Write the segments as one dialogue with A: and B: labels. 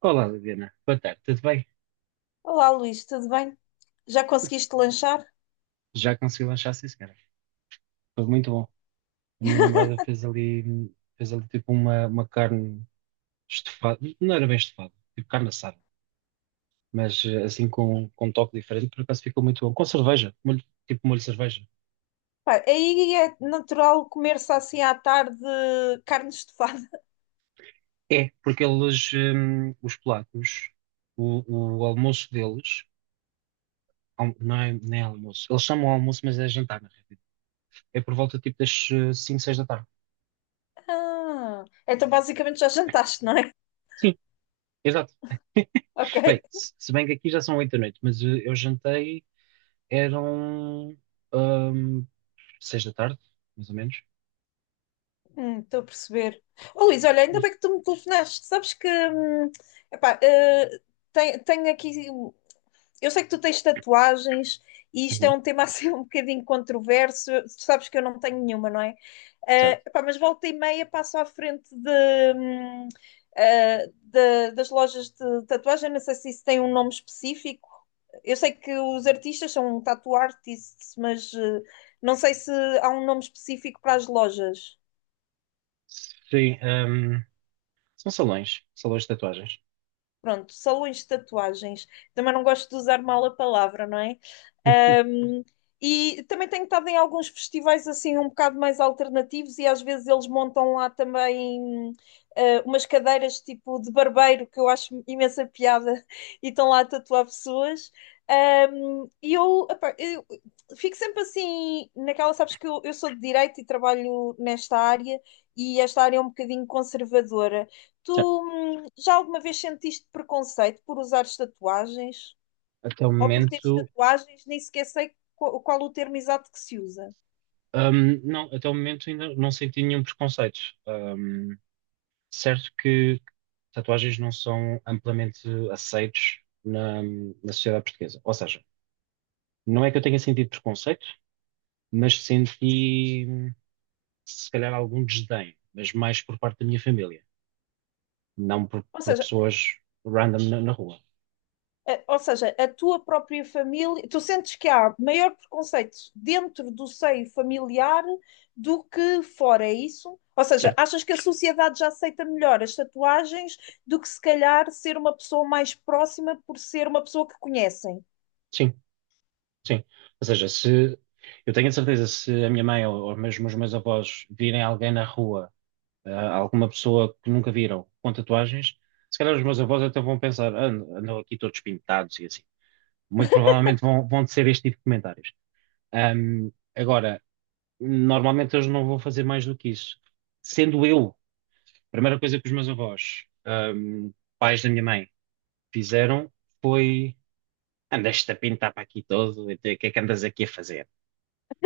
A: Olá, Liliana. Boa tarde, tudo bem?
B: Olá, Luís, tudo bem? Já conseguiste lanchar?
A: Já consegui lanchar, sim, senhora. Foi muito bom. A minha namorada fez ali tipo uma carne estufada. Não era bem estufada, tipo carne assada. Mas assim com um toque diferente, por acaso ficou muito bom. Com cerveja, tipo molho de cerveja.
B: Pá, aí é natural comer-se assim à tarde carne estufada.
A: É, porque eles, os polacos, o almoço deles, não é, nem é almoço. Eles chamam almoço, mas é jantar, na realidade. É por volta tipo das 5, 6 da tarde.
B: Ah, então basicamente já jantaste, não é?
A: Sim, exato.
B: Ok.
A: Bem, se bem que aqui já são oito da noite, mas eu jantei. Eram ahm, seis da tarde, mais ou menos.
B: Estou a perceber. Oh, Luís, olha, ainda
A: Hum.
B: bem que tu me telefonaste. Sabes que, epá, eh, tenho aqui. Eu sei que tu tens tatuagens e isto é
A: Uhum.
B: um tema assim um bocadinho controverso. Tu sabes que eu não tenho nenhuma, não é?
A: Certo.
B: Pá, mas volta e meia passo à frente hum, das lojas de tatuagem. Não sei se isso tem um nome específico. Eu sei que os artistas são um tattoo artists, mas não sei se há um nome específico para as lojas.
A: Sim, são salões de tatuagens.
B: Pronto, salões de tatuagens. Também não gosto de usar mal a palavra, não é? Um, e também tenho estado em alguns festivais assim um bocado mais alternativos e às vezes eles montam lá também umas cadeiras tipo de barbeiro que eu acho imensa piada e estão lá a tatuar pessoas. E eu fico sempre assim naquela. Sabes que eu sou de direito e trabalho nesta área, e esta área é um bocadinho conservadora.
A: Certo.
B: Tu já alguma vez sentiste preconceito por usares tatuagens?
A: Até o
B: Ou por teres
A: momento,
B: tatuagens? Nem sequer sei qual, qual o termo exato que se usa.
A: não. Até o momento ainda não senti nenhum preconceito. Ahm, Certo que tatuagens não são amplamente aceitos na sociedade portuguesa. Ou seja, não é que eu tenha sentido preconceito, mas senti se calhar algum desdém, mas mais por parte da minha família, não por,
B: Ou
A: por
B: seja,
A: pessoas random na rua,
B: ou seja, a tua própria família, tu sentes que há maior preconceito dentro do seio familiar do que fora, é isso? Ou seja,
A: certo?
B: achas que a sociedade já aceita melhor as tatuagens do que se calhar ser uma pessoa mais próxima por ser uma pessoa que conhecem?
A: Sim, sim. Ou seja, se eu tenho a certeza, se a minha mãe ou mesmo os meus avós virem alguém na rua, alguma pessoa que nunca viram com tatuagens, se calhar os meus avós até vão pensar: "Ah, andam aqui todos pintados" e assim. Muito provavelmente vão ser este tipo de comentários. Agora, normalmente eles não vão fazer mais do que isso. Sendo eu, a primeira coisa que os meus avós, pais da minha mãe, fizeram foi: "Andaste a pintar para aqui todo, então, o que é que andas aqui a fazer?"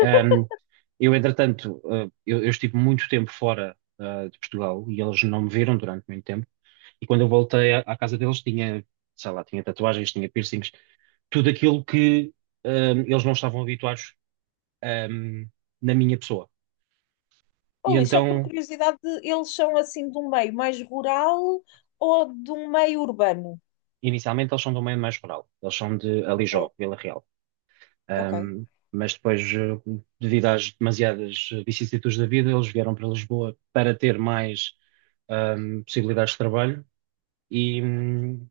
A: Ahm, eu, entretanto, eu estive muito tempo fora, de Portugal, e eles não me viram durante muito tempo. E quando eu voltei à casa deles, tinha, sei lá, tinha tatuagens, tinha piercings, tudo aquilo que, eles não estavam habituados, ahm, na minha pessoa.
B: Oh,
A: E
B: Luís, só por
A: então,
B: curiosidade, eles são assim de um meio mais rural ou de um meio urbano?
A: inicialmente, eles são do meio mais rural, eles são de
B: Ok,
A: Alijó, Vila Real.
B: ok.
A: Ahm, mas depois, devido às demasiadas vicissitudes da vida, eles vieram para Lisboa para ter mais possibilidades de trabalho, e,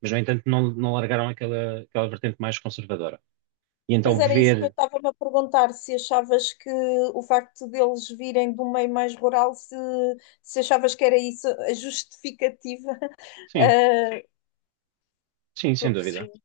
A: mas, no entanto, não largaram aquela vertente mais conservadora. E
B: Pois
A: então
B: era isso que eu
A: ver,
B: estava-me a perguntar, se achavas que o facto deles virem de um meio mais rural, se achavas que era isso a justificativa.
A: sim,
B: Ah,
A: sim,
B: estou
A: sem
B: a
A: dúvida.
B: perceber.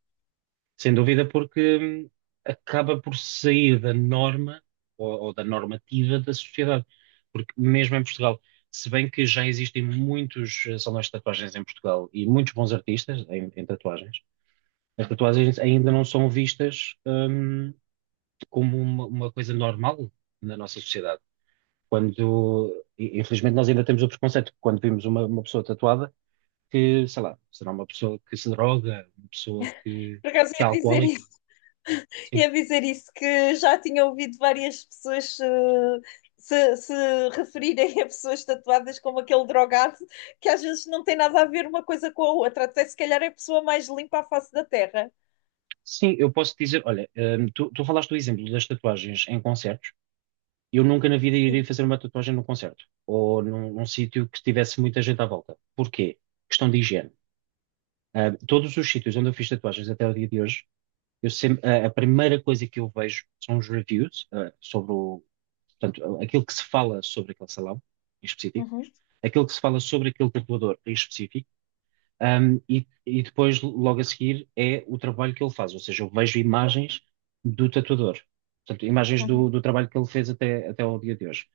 A: Sem dúvida, porque hum, acaba por sair da norma, ou da normativa da sociedade. Porque mesmo em Portugal, se bem que já existem muitos salões de tatuagens em Portugal e muitos bons artistas em tatuagens, as tatuagens ainda não são vistas, como uma coisa normal na nossa sociedade. Quando, infelizmente, nós ainda temos o preconceito que, quando vimos uma pessoa tatuada, que, sei lá, será uma pessoa que se droga, uma pessoa que,
B: Por acaso
A: que é
B: ia dizer
A: alcoólica.
B: e
A: Sim.
B: a dizer isso, que já tinha ouvido várias pessoas se referirem a pessoas tatuadas como aquele drogado, que às vezes não tem nada a ver uma coisa com a outra, até se calhar é a pessoa mais limpa à face da Terra.
A: Sim, eu posso dizer, olha, tu falaste do exemplo das tatuagens em concertos. Eu nunca na vida
B: Sim.
A: iria fazer uma tatuagem num concerto ou num sítio que tivesse muita gente à volta. Porquê? Questão de higiene. Todos os sítios onde eu fiz tatuagens até o dia de hoje. Eu sempre, a primeira coisa que eu vejo são os reviews, portanto, aquilo que se fala sobre aquele salão em específico,
B: Uhum,
A: aquilo que se fala sobre aquele tatuador em específico, e depois, logo a seguir, é o trabalho que ele faz, ou seja, eu vejo imagens do tatuador, portanto, imagens do,
B: uhum,
A: do trabalho que ele fez até ao dia de hoje.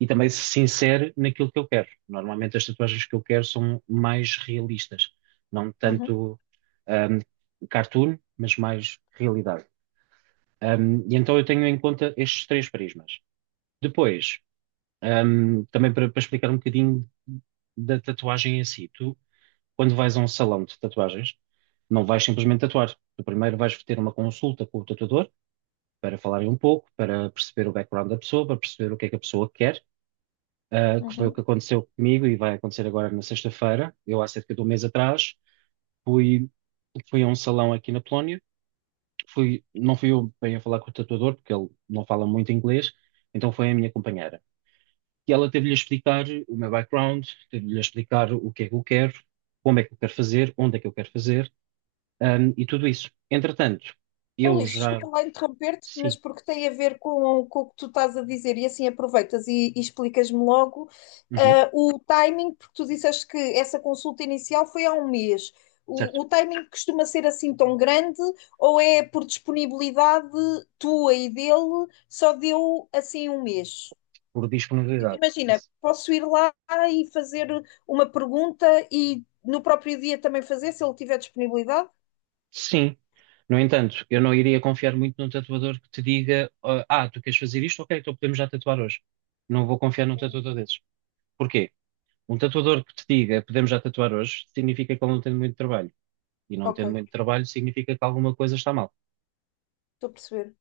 A: E também se insere naquilo que eu quero. Normalmente as tatuagens que eu quero são mais realistas, não
B: uhum,
A: tanto, ahm, cartoon, mas mais realidade. E então eu tenho em conta estes três prismas. Depois, também para explicar um bocadinho da tatuagem em si, tu, quando vais a um salão de tatuagens, não vais simplesmente tatuar. Tu primeiro vais ter uma consulta com o tatuador para falarem um pouco, para perceber o background da pessoa, para perceber o que é que a pessoa quer, que foi o
B: uhum.
A: que aconteceu comigo e vai acontecer agora na sexta-feira. Eu, há cerca de um mês atrás, fui, fui a um salão aqui na Polónia. Não fui eu bem a falar com o tatuador, porque ele não fala muito inglês, então foi a minha companheira. E ela teve-lhe a explicar o meu background, teve-lhe a explicar o que é que eu quero, como é que eu quero fazer, onde é que eu quero fazer, e tudo isso. Entretanto,
B: Oh,
A: eu
B: Luís,
A: já.
B: desculpa lá interromper-te, mas
A: Sim,
B: porque tem a ver com o que tu estás a dizer, e assim aproveitas e explicas-me logo
A: uhum,
B: o timing, porque tu disseste que essa consulta inicial foi há um mês.
A: certo,
B: O timing costuma ser assim tão grande ou é por disponibilidade tua e dele, só deu assim um mês?
A: por
B: Tipo,
A: disponibilidade.
B: imagina, posso ir lá e fazer uma pergunta e no próprio dia também fazer, se ele tiver disponibilidade?
A: Sim. No entanto, eu não iria confiar muito num tatuador que te diga: Tu queres fazer isto? Ok, então podemos já tatuar hoje." Não vou confiar num tatuador desses. Porquê? Um tatuador que te diga podemos já tatuar hoje, significa que ele não tem muito trabalho. E não
B: Ok,
A: tendo muito trabalho, significa que alguma coisa está mal.
B: estou a perceber.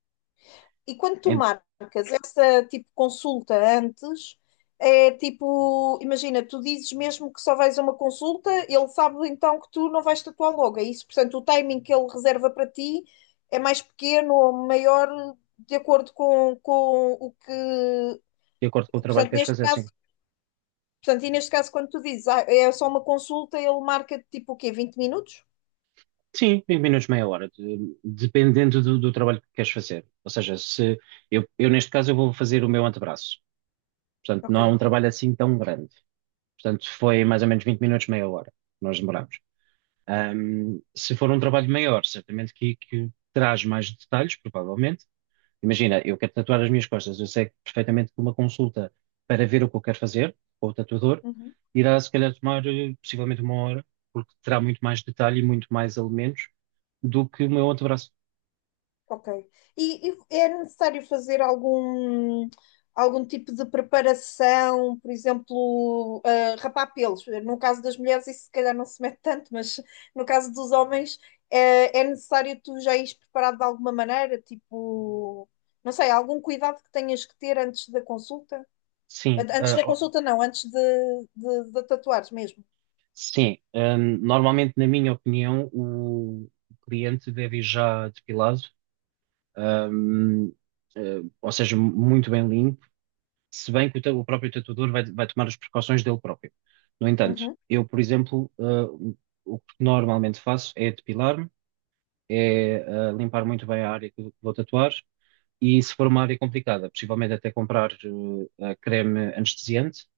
B: E quando tu
A: Em-
B: marcas essa tipo consulta antes, é tipo, imagina, tu dizes mesmo que só vais a uma consulta, ele sabe então que tu não vais tatuar logo, é isso? Portanto, o timing que ele reserva para ti é mais pequeno ou maior de acordo com o que.
A: De acordo com o trabalho que
B: Portanto,
A: queres
B: neste
A: fazer, sim.
B: caso, portanto, e neste caso, quando tu dizes ah, é só uma consulta, ele marca tipo o quê? 20 minutos?
A: Sim, 20 minutos, meia hora, dependendo do trabalho que queres fazer. Ou seja, se eu, eu, neste caso eu vou fazer o meu antebraço. Portanto, não é um
B: Ok.
A: trabalho assim tão grande. Portanto, foi mais ou menos 20 minutos, meia hora, que nós demoramos. Se for um trabalho maior, certamente que traz mais detalhes, provavelmente. Imagina, eu quero tatuar as minhas costas, eu sei perfeitamente que uma consulta para ver o que eu quero fazer, com o tatuador,
B: Uhum.
A: irá se calhar tomar possivelmente 1 hora, porque terá muito mais detalhe e muito mais elementos do que o meu antebraço.
B: Ok. E é necessário fazer algum, algum tipo de preparação, por exemplo, ah, rapar pelos. No caso das mulheres, isso se calhar não se mete tanto, mas no caso dos homens, é necessário tu já ires preparado de alguma maneira, tipo, não sei, algum cuidado que tenhas que ter antes da consulta?
A: Sim,
B: Antes da
A: ó,
B: consulta, não, de tatuares mesmo.
A: sim. Normalmente, na minha opinião, o cliente deve ir já depilado, ahm, ou seja, muito bem limpo, se bem que o próprio tatuador vai tomar as precauções dele próprio. No entanto,
B: Uhum,
A: eu, por exemplo, o que normalmente faço é depilar-me, é limpar muito bem a área que vou tatuar e, se for uma área complicada, possivelmente até comprar creme anestesiante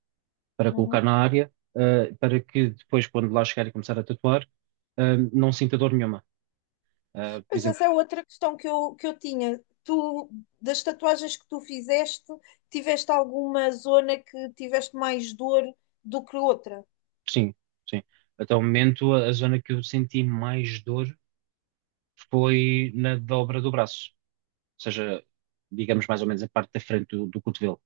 A: para colocar
B: uhum.
A: na área, para que depois, quando lá chegar e começar a tatuar, não sinta dor nenhuma. Por
B: Pois
A: exemplo,
B: essa é outra questão que eu tinha. Tu, das tatuagens que tu fizeste, tiveste alguma zona que tiveste mais dor do que outra?
A: sim, sim. Até o momento, a zona que eu senti mais dor foi na dobra do braço, seja, digamos, mais ou menos a parte da frente do cotovelo.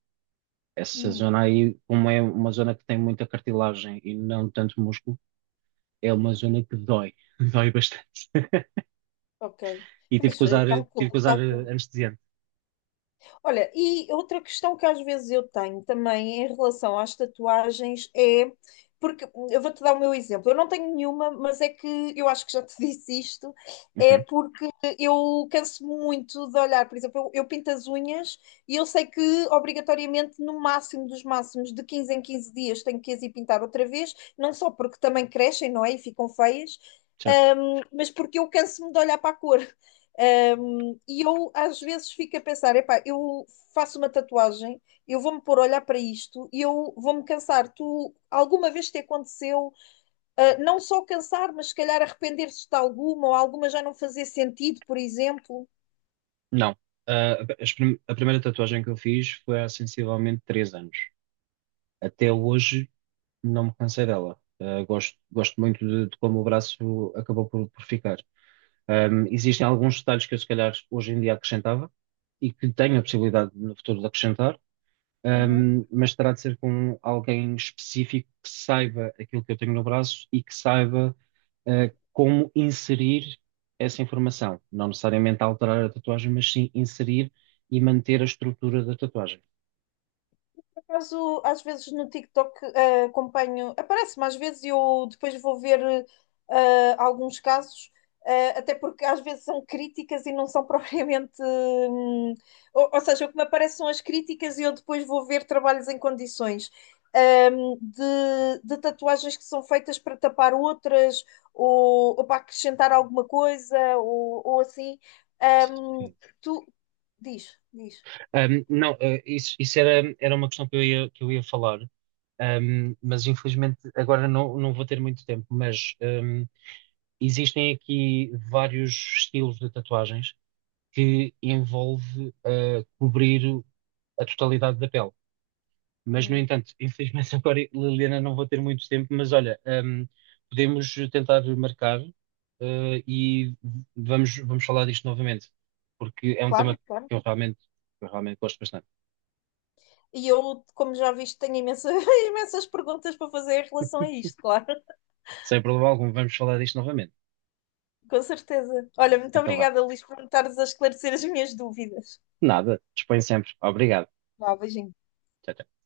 A: Essa
B: Hum,
A: zona aí, como é uma zona que tem muita cartilagem e não tanto músculo, é uma zona que dói, dói bastante.
B: ok.
A: E tive
B: Pois,
A: que
B: eu
A: usar, tive que
B: calculo,
A: usar
B: calculo.
A: anestesiante.
B: Olha, e outra questão que às vezes eu tenho também em relação às tatuagens é, porque eu vou-te dar o meu exemplo, eu não tenho nenhuma, mas é que eu acho que já te disse isto, é
A: Uhum,
B: porque eu canso muito de olhar. Por exemplo, eu pinto as unhas e eu sei que obrigatoriamente no máximo dos máximos de 15 em 15 dias tenho que as ir pintar outra vez, não só porque também crescem, não é? E ficam feias,
A: certo.
B: mas porque eu canso-me de olhar para a cor. E eu às vezes fico a pensar, epá, eu faço uma tatuagem, eu vou-me pôr a olhar para isto e eu vou-me cansar. Tu alguma vez te aconteceu, ah, não só cansar, mas se calhar arrepender-se de alguma ou alguma já não fazer sentido, por exemplo?
A: Não. A primeira tatuagem que eu fiz foi há sensivelmente 3 anos. Até hoje não me cansei dela. Gosto muito de como o braço acabou por ficar. Existem alguns detalhes que eu, se calhar, hoje em dia acrescentava e que tenho a possibilidade no futuro de acrescentar, mas terá de ser com alguém específico que saiba aquilo que eu tenho no braço e que saiba, como inserir essa informação. Não necessariamente alterar a tatuagem, mas sim inserir e manter a estrutura da tatuagem.
B: Por acaso, às vezes no TikTok acompanho, aparece-me às vezes e eu depois vou ver alguns casos, até porque às vezes são críticas e não são propriamente. Ou seja, o que me aparecem são as críticas e eu depois vou ver trabalhos em condições. De tatuagens que são feitas para tapar outras ou para acrescentar alguma coisa ou assim. Hum,
A: Sim.
B: Tu, diz, diz.
A: Não, isso era uma questão que eu ia falar, mas infelizmente agora não vou ter muito tempo, mas, existem aqui vários estilos de tatuagens que envolve cobrir a totalidade da pele. Mas, no
B: Hum.
A: entanto, infelizmente agora, Liliana, não vou ter muito tempo, mas olha, podemos tentar marcar, ah, e vamos falar disto novamente, porque é um
B: Claro,
A: tema
B: claro.
A: eu realmente, que eu realmente gosto bastante.
B: E eu, como já viste, tenho imensas, imensas perguntas para fazer em relação a isto, claro.
A: Sem problema algum, vamos falar disto novamente.
B: Com certeza. Olha, muito
A: Então vá.
B: obrigada, Luís, por me estares a esclarecer as minhas dúvidas.
A: Nada, dispõe sempre. Obrigado.
B: Vá, beijinho.
A: Tchau, tchau.